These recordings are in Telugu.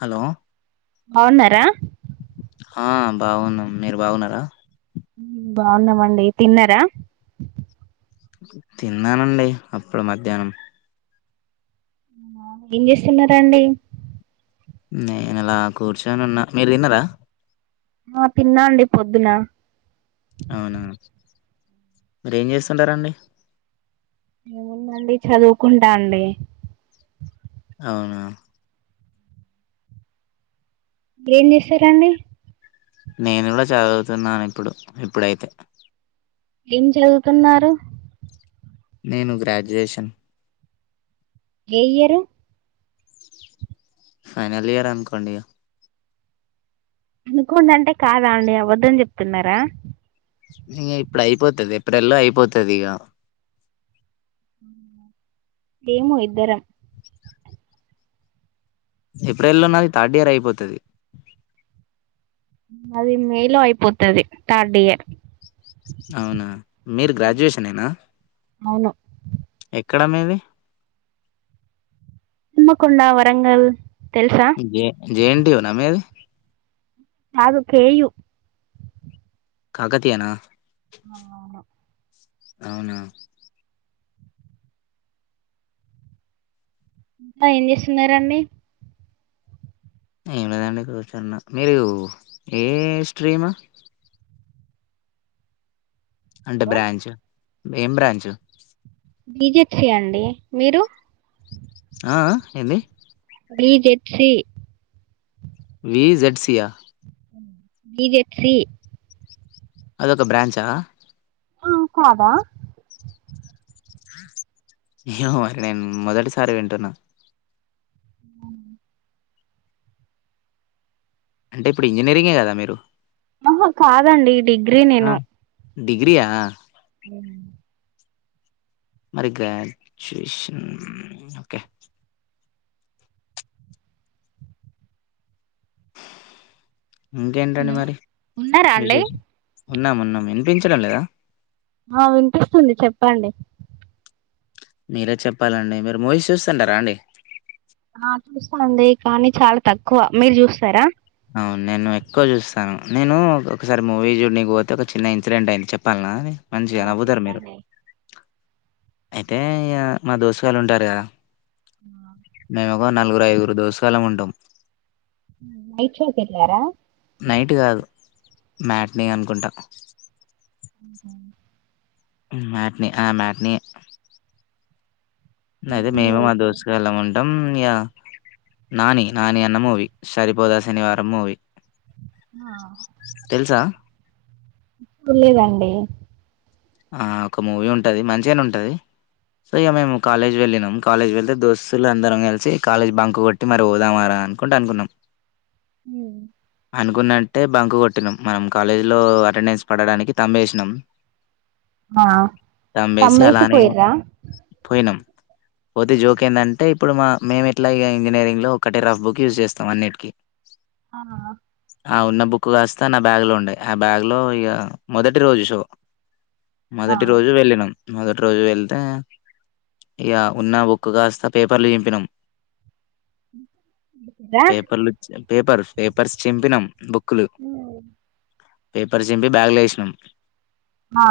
హలో బాగున్నారా ఆ బాగున్నాం మీరు బాగున్నారా బాగున్నామండి తిన్నారా తిన్నానండి అప్పుడు మధ్యాహ్నం. ఏం చేస్తున్నరండి? నేను అలా కూర్చొని ఉన్నా, మీరు తిన్నర? ఆ తిన్నా అండి పొద్దున. అవునా మీరెం చేస్తుంటారండి. ఏముందండి చదువుకుంటా అండి. అవున ఏం చేస్తరండి? నేను కూడా చదువుతున్నాను ఇప్పుడు ఇప్పుడైతే ఏం చదువుతున్నారు? నేను గ్రాడ్యుయేషన్. ఏ ఇయరు ఫైనల్ ఇయర్ అన్కోండి. అనుకోండంటె కాదా అండి, అబద్ధం చెప్తున్నారా? ఇగ ఇప్పుడు అయిపోతది ఏప్రిల్ల్లో అయిపోతుది ఇగ సేము ఇద్దరం ఏప్రిల్ లో నాది థర్డ్ ఇయర్ అయిపోతది. నాది మే లో అయిపోతది థర్డ్ ఇయర్. అవునా మీరు గ్రాడ్యుయేషన్ ఏనా? అవును ఎక్కడ మీది? హన్మకొండ వరంగల్ తెలుసా J J N T U న మీది కాదు కే యు కాకతీయనా అలో అవున అ ఏం చేస్తున్నరండి. ఏం లేదండి కూర్చన్న, మీరు ఏ స్ట్రీము అంటే బ్రాంచ్? ఏం బ్రాంచు? బి జెడ్ సి అండి, మీరు? ఆఆ ఏందీ? B Z C. V Z C ఆ? బి జెడ్ సి అదొక బ్రాంచా? ఆ కాదా? ఏమో మరి నేన్ మొదటిసారి వింటున్నా. అంటే ఇప్పుడు ఇంజనీరింగే కదా మీరు? ఆహా కాదండి డిగ్ గ్రి ఆ నేను. డిగ్రీయా ఉమ్ మరి గ్రాచ్యువేషన్ ఓకే. ఇంకేంటండి హలో మరి ఉన్నారా అండి విశేషం ఉన్నాము ఉన్నాం వినిపించడం లేదా ఆ వినిపిస్తుంది చెప్పండి మీరే చెప్పాలండి మీరు మోవీ చూస్తుంటారా అండి ఆ చూస్తాండి కానీ చాలా తక్కువ మీరు చూస్తారా అవును నేను ఎక్కువ చూస్తాను నేను ఒకసారి మూవీ చూ నక పోతే ఒక చిన్న ఇన్సిడెంట్ అయింది చెప్పాలనా మంచిగ ఆ నవ్వుతారు మీరు చెప్పండి అయితే ఇగ మా దోశగాళ్ళు ఉంటారు కదా ఆ మేము ఒక నలుగురు ఐదుగురు దిశాల్లం ఉంటాం నైట్ షోకి వెళ్ళారా నైట్ కాదు మ్యాట్ని అనుకుంటా మ్యాట్ని ఆ మ్యాట్ని అయితే అవునండి మేము మా అయితే దోస్త్ గళం ఉంటాం య నానీ నాని అన్న మూవి సరిపోదా శనివారం మూవి ఆ చులేదండి ఒక మూవీ ఉంటుంది మంచిగానే ఉంటుంది సో ఇక మేము కాలేజ్ వెళ్ళినము కాలేజ్కి వెళ్తే దోస్తులు అందరం కలిసి కాలేజ్ బంక్ కొట్టి మరి పోదామారా అనుకుంటు అనుకున్నాం ఉమ్ అనుకున్నంటే బంకు కొట్టినాం మనం కాలేజ్లో అటెండెన్స్ పడడానికి తమ్మేసినాం ఆ తుంబేసి అలానే పోయిరా పోయినాం పోతే జోక్ ఏంటంటే ఇప్పుడు మా మేము ఎట్లా ఇ ఇంజనీరింగ్ లో ఒకటి రఫ్ బుక్ యూస్ చేస్తాం అన్నిటికీ ఆ ఆ ఉన్న బుక్ కాస్తా నా బ్యాగ్ లో ఉండే ఆ బ్యాగ్ లో ఇక మొదటి రోజు షో ఆ మొదటి రోజు వెళ్ళినం మొదటి రోజు వెళ్తే ఇగ ఉన్న బుక్ కాస్తా పేపర్లు చంపినాం దా పేపర్స్ పేపర్స్ చంపినాం బుక్ హ పేపర్ చింపి బ్యాగుల వేసినాం ఆ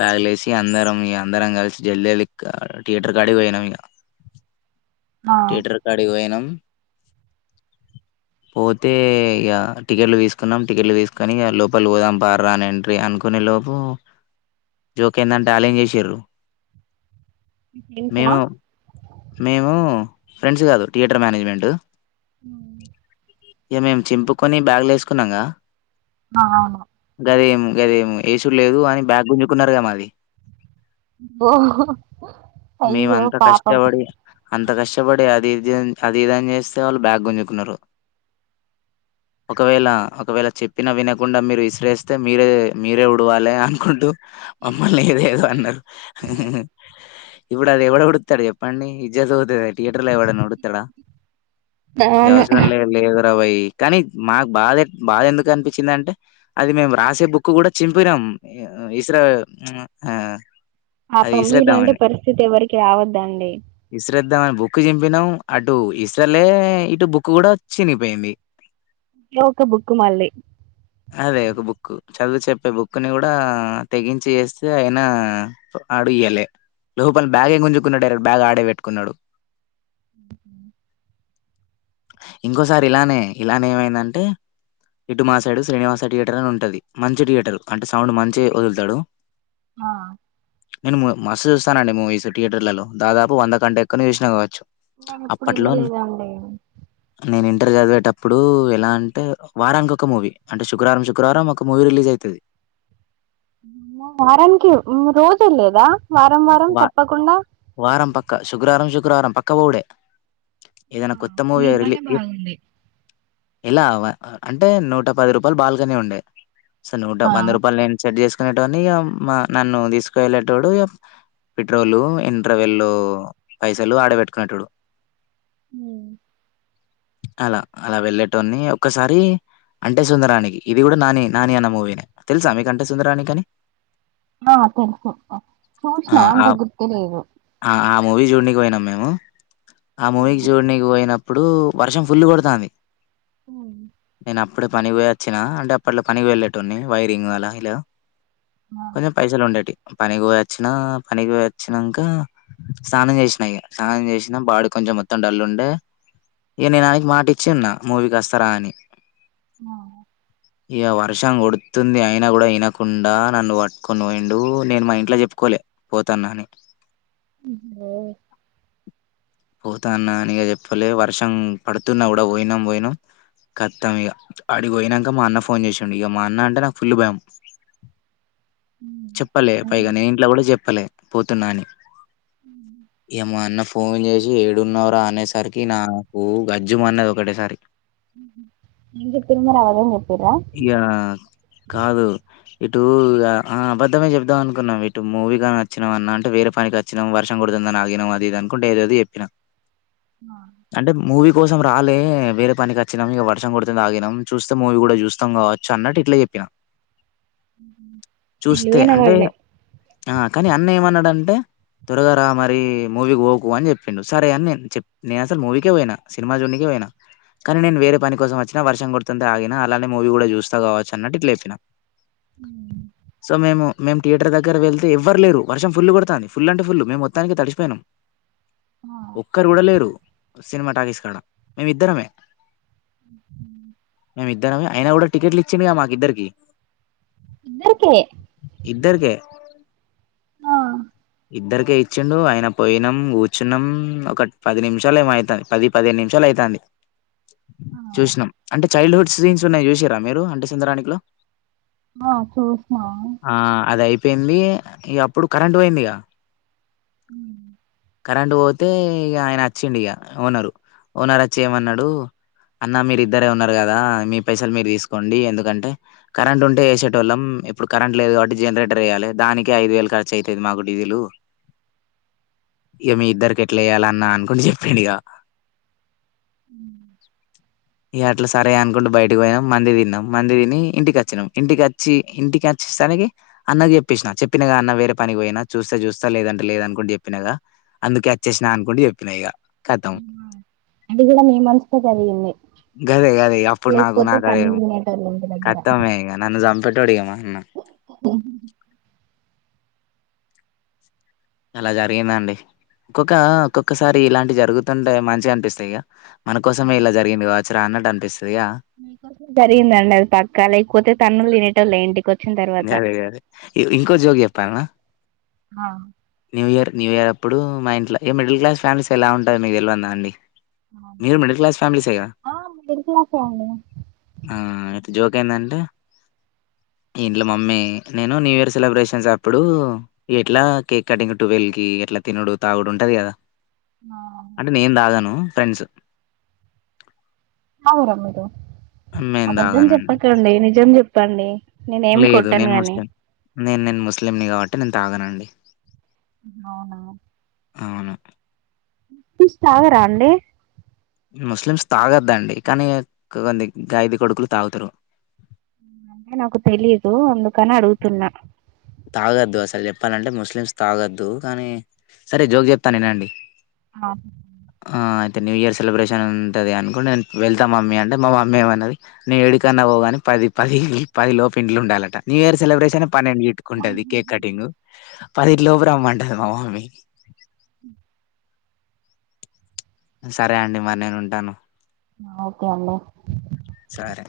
బ్యాగలే వసి అందరం ఇ అందరం కలిసి జల్ జల్లి థియేటర్ కడి పోయినాం ఇక ఆ టిటర్ కాడికి పోయినం పోతే ఇగ టికెట్లు వేసుకున్నాం టికెట్లు వేసుకొని ఇక లోపల పోదాం పార్రా అని ఎంట్రీ అనుకునే లోపు జోక్ ఏందంటే అల్లం చేసిరరు మీ ఫ్రెండ్సా మేము మేము ఫ్రెండ్స్ కాదు థియేటర్ మేనేజ్మెంట్ ఉ ఇక మేము చింపుకొని బ్యాగు్ల వేసుకున్నాంగా ఆ అదేమి గదేమి ఏసు లేదు అని బ్యాగ్ గుంజుకున్నారు కద మది ఇబో అయ్య్యో మేమంతా పాపం కష్టపడి అంత కష్టపడి అది ఇది అన్ అది ఇదని చేస్తే వాళ్ళు బ్యాగ్ గుంజుకున్నారు ఒకవేళ ఒకవేళ చెప్పినా వినకుండా మీరు విసిరేస్తే మీరే మీరే ఉడవాలి అనుకుంటూ మమ్మల్ని ఏదో ఏదో అన్నారు ఇప్పుడు అది ఎవడుడుత్తాడు చెప్పండి ఇజ్జత్ పోతది థియేటర్ లో ఎవడన్నా వుడుతాడా ఏం అవును అవసరం లేదు చిరవై కానీ మాకు బాధ బాధ ఎందుకు అనిపించింది అంటే అది మేము రాసే బుక్ కూడా చింపినం ఇస్ర ఆ అది పమ్మి లాంటి ఇసిరేద్దామని పరిస్థితి ఎవరికి రావద్దండి ఇమని బుక్ చంపినాం అటు ఇస్రలే ఇటు బుక్ కూడా చినిపోయింది ఇంట్లో ఒక బుకు మళ్ళీ అదే ఒక బుక్ చదువు చెప్పే బుక్ ని కూడా తెగించి ఏస్తే అయినా ఆడు ఇయ్యాల లోపల బ్యాగే గుంజుకున్నాడు డైరె బ్యాగ్ ఆడే పెట్టుకున్నాడు ఉంహు ఇంకోసారి ఇలానే ఇలానే ఏమైందంటే ఇటు మాసైడు శ్రీనివాస థియేటర్ అని ఉంటుంది మంచి థియేటర్ అంటే సౌండ్ మంచిగా వదులుతాడు ఆ నేను మస్తు చూస్తానండి మూవీస్ థయేటర్లలో దదాపు వంద కంతే ఎక్కన చూసినా కావచ్చు నేను ఎప్పుడు అప్పట్లో న- వెళ్ళలేదండి నేను ఇంటర్ చదివేటప్పుడు ఎలా అంటే వారానికి ఒక మూవీ అంటే శుక్రవారం శుక్రవారం ఒక మూవీ రిలీజ్ అయితది ఏమో వారానికి మ్ రోజు లేదా వా వారం పక్క శుక్రవారం శుక్ శుక్రవారం పక్కా పోవుడే ఏదన్నా మా కొత్త మూవి మీ రిలీ పనే ఎప్ బాగుంది ఇలా అంటే నూట పది రూపాయలు బాల్కనీ ఉండే స నూట ఆ వంద రూపాయలు నేను సెట్ చేస్కు ని ఇక మా నన్ను తీసుకెళ్ళేటోడు ఇ పెట్రోలు ఎంట్రవేల్లో పైసలు ఆడబెట్టుకునేట్డు హ అలా అలా వెళ్ళేటోని ఒక్కసారి అంటే సుందరాణికి ఇది కూడా నాని నాని అన్న మూవీనే తెలుసా మీక అంటే సుందరాణికి అని ఆ తెలుసు ఆ! చూస్నా ఆ! అంతా గుర్తిలేదు ఆ! ఆ మూవీ చూడ్నికి పోయినాం మేము ఆ మూవీకి చూడనీకి పోయినప్ ఇప్పుడు వర్షం ఫుల్ కొడతంది హ అప్పుడు పనికి పో అచ్చినా అంటే అప్పట్లో పని వెళ్లేటోడ్నీ వైరింగ్ అలా ఇలా కొంచెం పైసలు ఉండేటివి పనికి పోయ్ వొచ్ వచ్చిన పనికి పొయి వచ్చినంక స్నానం చేసినా ఇక స్నానం చేసిన బాడి కొంచెం మొత్తం డల్లు ఉండే ఇగ నేనానికి మాట ఇచ్చి ఉన్నా మూవీకి వస్తారా అని ఆ ఇగ వర్షం కొడుతుంది అయినా కూడా ఇనకుండా నన్ను పట్టుకొని పోండు నేను మా ఇంట్ల చెప్ కో లే పోతాన్నాని ఉహ్మ్ ఒ పోతా అన్న అనిగ చెప్పలే వర్షం పడుతున్నా కూడా పోయినాం పోయినాం కతం ఇగ అడిగి పోయినంక మా అన్న ఫోన్ చేశిండు ఇగ మా అన్న అంటే నాకు ఫుల్లు బయం చెప్పాలే పైగా నేన్ జెప్పలే పోతున్నా అని ఏమా అన్న ఫోన్ చేసి ఏడున్నావ్ర అనేసరికి నాకు గజ్జుం మన్నది ఒకటేసారికి ఎం చెప్పిర్ మరి అవగం చెప్పరా ఇగ కాదు ఇటు అ అబద్ధమే చెబ్దాం అనుకున్నాం ఇటు మూవీగానీ నచ్చినాం అన్న అంటే వేరే పనికి వచ్చినాం వర్షం కొడుతుందని ఆగినాం అది ఇది అకుంట ఏదోది చెప్పినా అంటే మూవీ కోసం రాలే వేరే పనికి వచ్చినాం ఇగ వర్షం కుడుతందని ఆగినం చూస్తే మూవీ కూడా చూస్తాం కావచ్చు అన్నట్టు ఇట్ల చెప్పిన తెలివైనా వాళ్లే ఆ కనీ అన్న ఏమన్నాడంటే త్వరగా రా మరి మూవీకి పోకు అని చెప్పిండు సరే అని నేన్ చెప్ నేను అసలు మూవీకే పోయినా సినిమా జూనీకే పోయినా కనీ నేను వేరే పని కోసం వచ్చిన వర్షం కొడుతుంటే ఆగిన అలానే మూవీ కూడా చూస్తా కావచ్చు అన్నట్టు ఇట్ల చెప్పిన సో మేము మేమ్ థియేటర్ దగ్గర వెళ్తే ఎవ్వరులేరు వర్షం ఫుల్లు కొడతా ఫుల్ అంటే ఫుల్ మేం మొత్తానికి తడిశిపోయినాం ఒక్కరు గుడలేరు సినిమా టాకీస్ కాడ మేమి ఇద్దరమే ఆహా ఇద్దరం అయినా కూడా టికెట్లు ఇచ్చిండి గా మాకిద్దరికి ఇద్దరికే ఇద్దరికె ఇద్దరికే ఇచ్చిండు ఆయన పోయినాం కూర్చున్నాం ఒక పది నిమిషాలు ఏమో అయితంది పది పదిహేను నిమిషాలు అయితంది చూసినాం అంటే చైల్డ్హుడ్ స్రీన్స్ ఉన్నాయి చూసీరా మీరు అంటే సుందరానికిలో ఆ చూస్నా పోయింది ఇగ అప్పుడు కరెంట్ పోయింది ఇగ ఉమ్మ్ కరెంటు పోతే ఇగ ఆయన వచ్చిండు ఇగ ఓనరు ఓనర్ వచ్చి ఏమన్నాడు అన్న మీరు ఇద్దరే ఉన్నారు కదా మీ పైసలు మీరు తీసుకోండి ఎందుకంటే కరెంటు ఉంటే ఎసేటోళ్ళం ఇప్పుడు కరెంట్ లేదు కాబట్టి జనరేటర్ ఎయాలే దానికె ఐదు వేలు ఖర్చు అయితది మాకు డీజిలు ఇగ మీ ఇద్దరికి ఎట్లా ఎయ్యాల అన్న అనుకుంటూ చెప్పిండు ఇగ ఇగ అట్లా సరే అనుకుంటు బయటకి పోయినం మంది తిన్నాం మంది తిని ఇంటికి అచ్చినాం ఇంటికచ్చి ఇంటికి అచ్చేసానికి అన్నకి చెప్పేసినా చెప్పినాగా అన్న వేరే పనికి పోయినా చూస్తే చూస్తా లేదంటే లేద్ అనుకుంట చెప్పినాగా అందుకే వచ్చేసినా అనుకుంటూ చెప్పినా ఇగ కతం అది కూడా మీ మంచి కె జరిగింది గదే గదే అప్పుడు నాకు లేకపోతే నాకు అదే తన్నులు తినేటోళ్ళు ఇంటి కతమే ఇగ నన్ను చంపె అడిగామ ఓ అలా జరిగింది అండి ఒక్కొక్క ఒక్కొక్కసారి ఇలాంటి జరుగుతుంటే మంచిగా అనిపిస్తాయిగా మన కోసమే ఇలా జరిగింది వా రాన్నట్ అనిపిస్ జరిగిందండి అది పక్కా లేకపోతే తన్నుళ్లు తినటోలు ఏంటి అదే అదే ఇంకో జోక్ చెప్పాలనా ఆ న్యూ ఇయర్ న్యూ ఇయర్ అప్పుడు మా ఇంట్లో మిడిల్ క్లాస్ ఫ్యామిలీస్ ఎలా ఉంటాయో మీకు తెల్వందా అండి మీరు మిడిల్ క్లాస్ ఫ్యామిలీసేగా. ఆ మిడిల్ క్లాసే అండి జోక్ ఏందంటే ఇంట్లో మమ్మీ నేను న్యూ ఇయర్ సెలబ్రేషన్స్ అప్పుడు ఎట్లా కేక్ కటింగ్ టువెల్వ్ కి ఎట్లా తినడు తాగుడు ఉంటది కదా ఆ అంటే నేను దాగను ఫ్రెండ్స్ తాగరా మీరు నేను అబద్ధం తాగనండి. చెప్పకండి నిజం చెప్ పండి లేదు నేను ముస్లిం నేను నేను ముస్లింని కాబట్టి తాగనండి అవునా అవును తాగారా అండి ముస్లిమ్స్ తాగద్దండి కానీ కొది గాయిదు కొడుకులు తాగుతారు అంటే నాకు తెలీదు అందుకని అడుగుతున్నా తాగద్దు అసలు చెప్పాలంటే ముస్లిమ్స్ తాగద్దు కానీ సరే జోక్ చెప్తాను వినండి ఆ ఆ అయితే న్యూ ఇయర్ సెలబ్రేషన్ ఉంటది అనుకుంటే నేను వెళ్తాం మమ్మీ అంటే మా మమ్మీ ఏమన్నది నేను ఎడుకన్నా పోగాని పది పది పది లోపు ఇంట్లో ఉండాలట న్యూ ఇయర్ సెలబ్రేషన్ పన్నెండు గీట్టుకుంటది కేక్ కటింగ్ పదిటి లోపులు రమ్మంటారు మా మమ్మీ సరే అండి మరి నేను ఉంటాను ఓకే అండి సరే.